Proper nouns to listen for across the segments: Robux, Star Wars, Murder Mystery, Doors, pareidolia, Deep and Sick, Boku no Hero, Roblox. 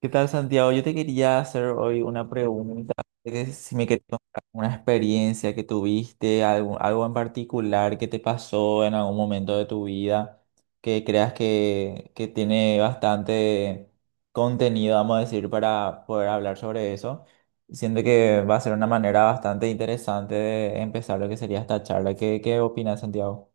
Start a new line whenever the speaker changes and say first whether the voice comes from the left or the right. right: ¿Qué tal, Santiago? Yo te quería hacer hoy una pregunta, que si me querías contar una experiencia que tuviste, algo en particular que te pasó en algún momento de tu vida, que creas que tiene bastante contenido, vamos a decir, para poder hablar sobre eso. Siento que va a ser una manera bastante interesante de empezar lo que sería esta charla. ¿Qué opinas, Santiago?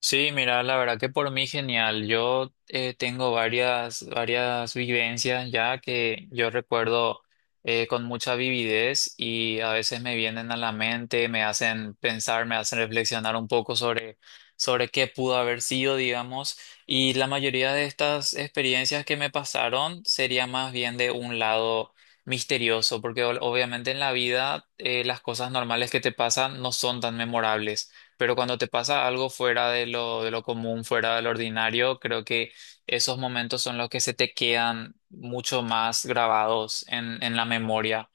left: Sí, mira, la verdad que por mí genial. Yo tengo varias vivencias ya que yo recuerdo con mucha vividez y a veces me vienen a la mente, me hacen pensar, me hacen reflexionar un poco sobre qué pudo haber sido, digamos. Y la mayoría de estas experiencias que me pasaron sería más bien de un lado misterioso, porque obviamente en la vida las cosas normales que te pasan no son tan memorables. Pero cuando te pasa algo fuera de lo común, fuera de lo ordinario, creo que esos momentos son los que se te quedan mucho más grabados en la memoria.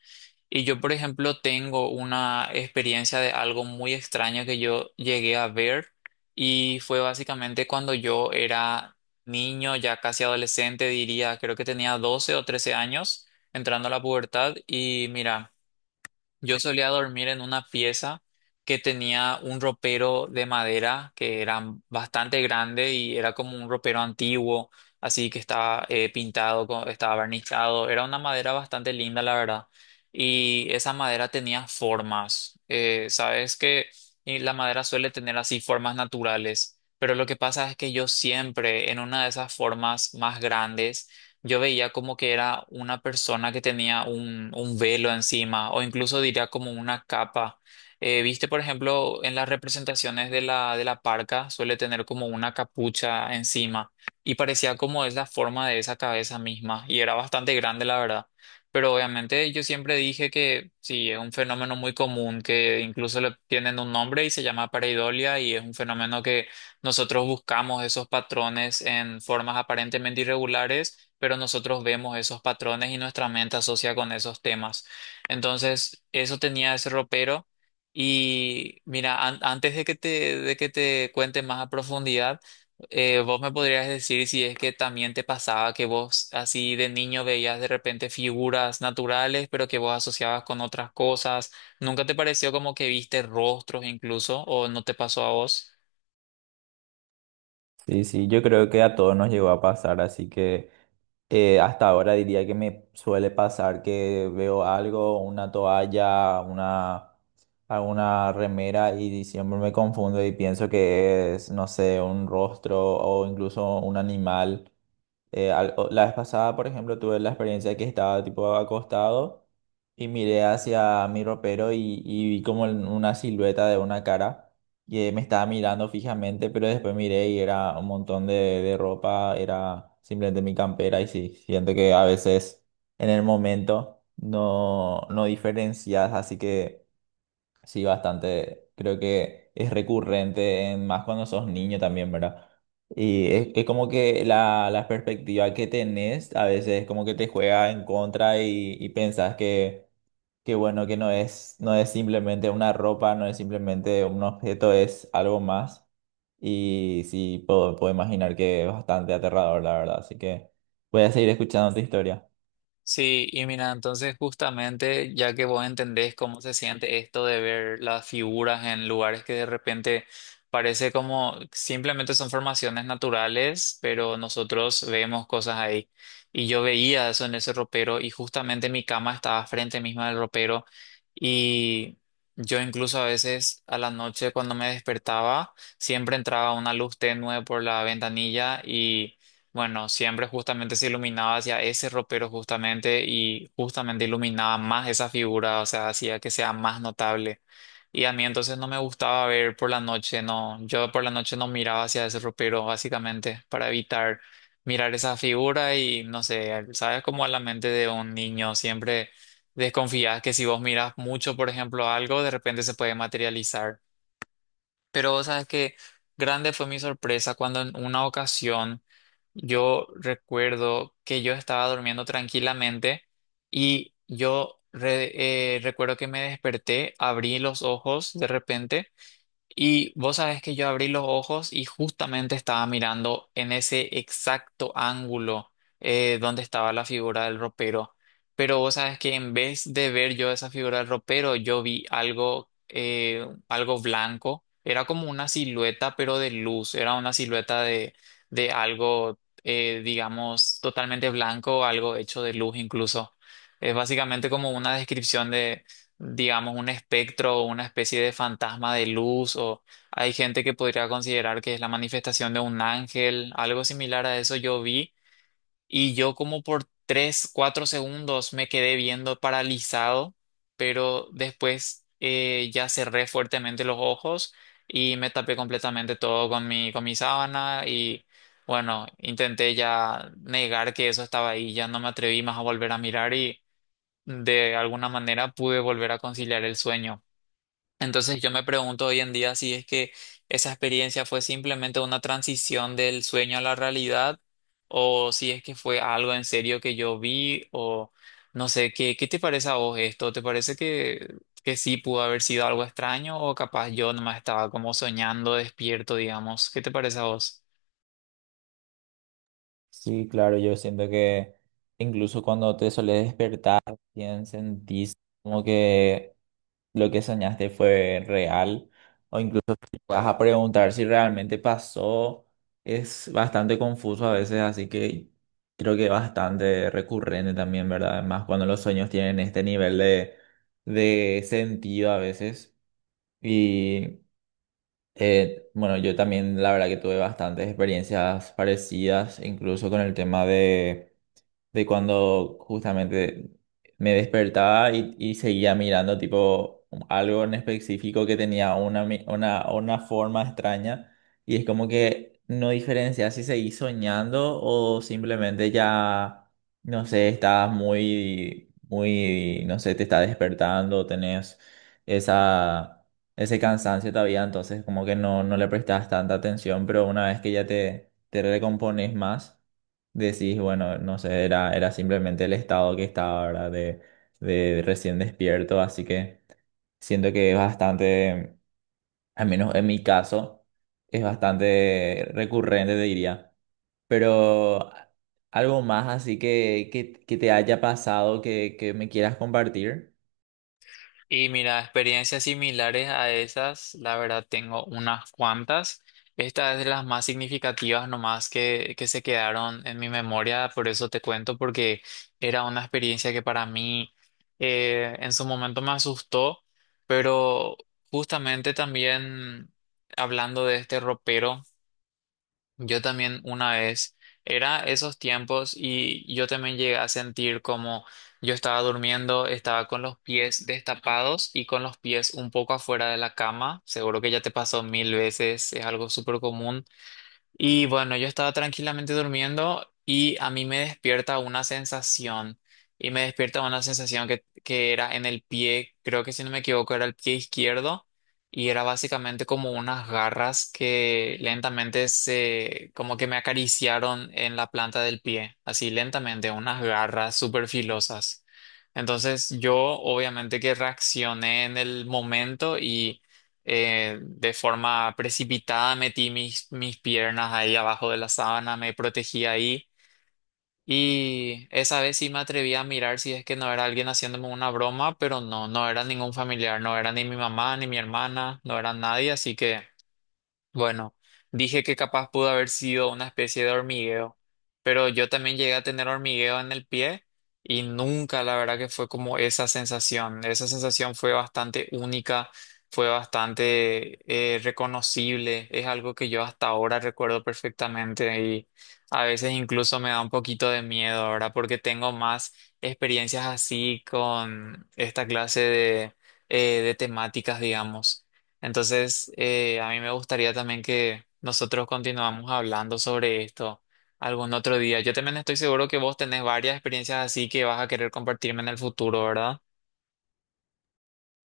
left: Y yo, por ejemplo, tengo una experiencia de algo muy extraño que yo llegué a ver y fue básicamente cuando yo era niño, ya casi adolescente, diría, creo que tenía 12 o 13 años, entrando a la pubertad y mira. Yo solía dormir en una pieza que tenía un ropero de madera que era bastante grande y era como un ropero antiguo, así que estaba pintado, estaba barnizado. Era una madera bastante linda, la verdad. Y esa madera tenía formas. Sabes que y la madera suele tener así formas naturales, pero lo que pasa es que yo siempre en una de esas formas más grandes yo veía como que era una persona que tenía un velo encima o incluso diría como una capa. Viste, por ejemplo, en las representaciones de la parca suele tener como una capucha encima y parecía como es la forma de esa cabeza misma y era bastante grande, la verdad. Pero obviamente yo siempre dije que sí, es un fenómeno muy común que incluso le tienen un nombre y se llama pareidolia y es un fenómeno que nosotros buscamos esos patrones en formas aparentemente irregulares pero nosotros vemos esos patrones y nuestra mente asocia con esos temas. Entonces, eso tenía ese ropero. Y mira, antes de que te cuente más a profundidad, vos me podrías decir si es que también te pasaba que vos así de niño veías de repente figuras naturales, pero que vos asociabas con otras cosas. ¿Nunca te pareció como que viste rostros incluso o no te pasó a vos?
right: Sí, sí, yo creo que a todos nos llegó a pasar, así que... Hasta ahora diría que me suele pasar que veo algo, una toalla, alguna remera y siempre me confundo y pienso que es, no sé, un rostro o incluso un animal. La vez pasada, por ejemplo, tuve la experiencia que estaba tipo acostado y miré hacia mi ropero y vi como en una silueta de una cara que me estaba mirando fijamente, pero después miré y era un montón de ropa, era simplemente mi campera y sí, siento que a veces en el momento no diferencias, así que... Sí, bastante. Creo que es recurrente, más cuando sos niño también, ¿verdad? Y es como que la perspectiva que tenés a veces como que te juega en contra y pensás que bueno, que no es, no es simplemente una ropa, no es simplemente un objeto, es algo más. Y sí, puedo imaginar que es bastante aterrador, la verdad. Así que voy a seguir escuchando tu historia.
left: Sí, y mira, entonces justamente ya que vos entendés cómo se siente esto de ver las figuras en lugares que de repente parece como simplemente son formaciones naturales, pero nosotros vemos cosas ahí. Y yo veía eso en ese ropero y justamente mi cama estaba frente misma del ropero y yo incluso a veces a la noche cuando me despertaba siempre entraba una luz tenue por la ventanilla y bueno, siempre justamente se iluminaba hacia ese ropero justamente y justamente iluminaba más esa figura, o sea, hacía que sea más notable. Y a mí entonces no me gustaba ver por la noche, no, yo por la noche no miraba hacia ese ropero básicamente para evitar mirar esa figura y no sé, sabes como a la mente de un niño siempre desconfías que si vos miras mucho, por ejemplo, algo, de repente se puede materializar. Pero sabes que grande fue mi sorpresa cuando en una ocasión yo recuerdo que yo estaba durmiendo tranquilamente y yo recuerdo que me desperté, abrí los ojos de repente y vos sabés que yo abrí los ojos y justamente estaba mirando en ese exacto ángulo donde estaba la figura del ropero. Pero vos sabés que en vez de ver yo esa figura del ropero, yo vi algo, algo blanco. Era como una silueta, pero de luz. Era una silueta de algo, digamos, totalmente blanco, algo hecho de luz incluso. Es básicamente como una descripción digamos, un espectro o una especie de fantasma de luz, o hay gente que podría considerar que es la manifestación de un ángel, algo similar a eso yo vi, y yo como por 3, 4 segundos me quedé viendo paralizado, pero después ya cerré fuertemente los ojos y me tapé completamente todo con mi sábana y bueno, intenté ya negar que eso estaba ahí, ya no me atreví más a volver a mirar y de alguna manera pude volver a conciliar el sueño. Entonces yo me pregunto hoy en día si es que esa experiencia fue simplemente una transición del sueño a la realidad o si es que fue algo en serio que yo vi o no sé, qué te parece a vos esto? ¿Te parece que sí pudo haber sido algo extraño o capaz yo nomás estaba como soñando despierto, digamos? ¿Qué te parece a vos?
right: Sí, claro, yo siento que incluso cuando te solés despertar, bien sentís como que lo que soñaste fue real. Vas a preguntar si realmente pasó. Es bastante confuso a veces, así que creo que es bastante recurrente también, ¿verdad? Además, cuando los sueños tienen este nivel de sentido a veces. Y bueno, yo también la verdad que tuve bastantes experiencias parecidas, incluso con el tema de cuando justamente me despertaba y seguía mirando tipo algo en específico que tenía una forma extraña y es como que no diferencia si seguís soñando o simplemente ya, no sé, estás muy, no sé, te está despertando, tenés esa... Ese cansancio todavía, entonces como que no, no le prestas tanta atención, pero una vez que ya te recompones más, decís, bueno, no sé, era simplemente el estado que estaba, ¿verdad? De recién despierto, así que siento que es bastante, al menos en mi caso, es bastante recurrente, te diría. Pero algo más así que te haya pasado que me quieras compartir.
left: Y mira, experiencias similares a esas, la verdad tengo unas cuantas. Esta es de las más significativas nomás que se quedaron en mi memoria, por eso te cuento, porque era una experiencia que para mí en su momento me asustó, pero justamente también hablando de este ropero. Yo también una vez, era esos tiempos y yo también llegué a sentir como yo estaba durmiendo, estaba con los pies destapados y con los pies un poco afuera de la cama, seguro que ya te pasó mil veces, es algo súper común. Y bueno, yo estaba tranquilamente durmiendo y a mí me despierta una sensación. Y me despierta una sensación que era en el pie, creo que si no me equivoco, era el pie izquierdo. Y era básicamente como unas garras que lentamente se, como que me acariciaron en la planta del pie. Así lentamente, unas garras súper filosas. Entonces yo obviamente que reaccioné en el momento y de forma precipitada metí mis piernas ahí abajo de la sábana, me protegí ahí y esa vez sí me atreví a mirar si es que no era alguien haciéndome una broma, pero no, no era ningún familiar, no era ni mi mamá, ni mi hermana, no era nadie, así que bueno, dije que capaz pudo haber sido una especie de hormigueo, pero yo también llegué a tener hormigueo en el pie y nunca, la verdad que fue como esa sensación. Esa sensación fue bastante única, fue bastante reconocible, es algo que yo hasta ahora recuerdo perfectamente y a veces incluso me da un poquito de miedo ahora porque tengo más experiencias así con esta clase de temáticas, digamos. Entonces, a mí me gustaría también que nosotros continuamos hablando sobre esto algún otro día. Yo también estoy seguro que vos tenés varias experiencias así que vas a querer compartirme en el futuro, ¿verdad?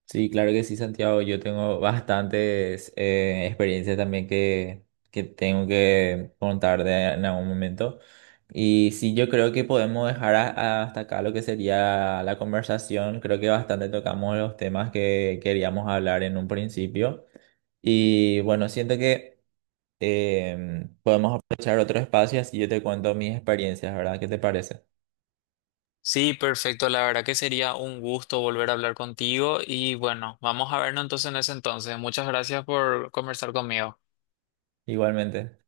right: Sí, claro que sí, Santiago. Yo tengo bastantes experiencias también que tengo que contar en algún momento. Y sí, yo creo que podemos dejar hasta acá lo que sería la conversación. Creo que bastante tocamos los temas que queríamos hablar en un principio. Y bueno, siento que podemos aprovechar otro espacio y así yo te cuento mis experiencias, ¿verdad? ¿Qué te parece?
left: Sí, perfecto. La verdad que sería un gusto volver a hablar contigo y bueno, vamos a vernos entonces en ese entonces. Muchas gracias por conversar conmigo.
right: Igualmente.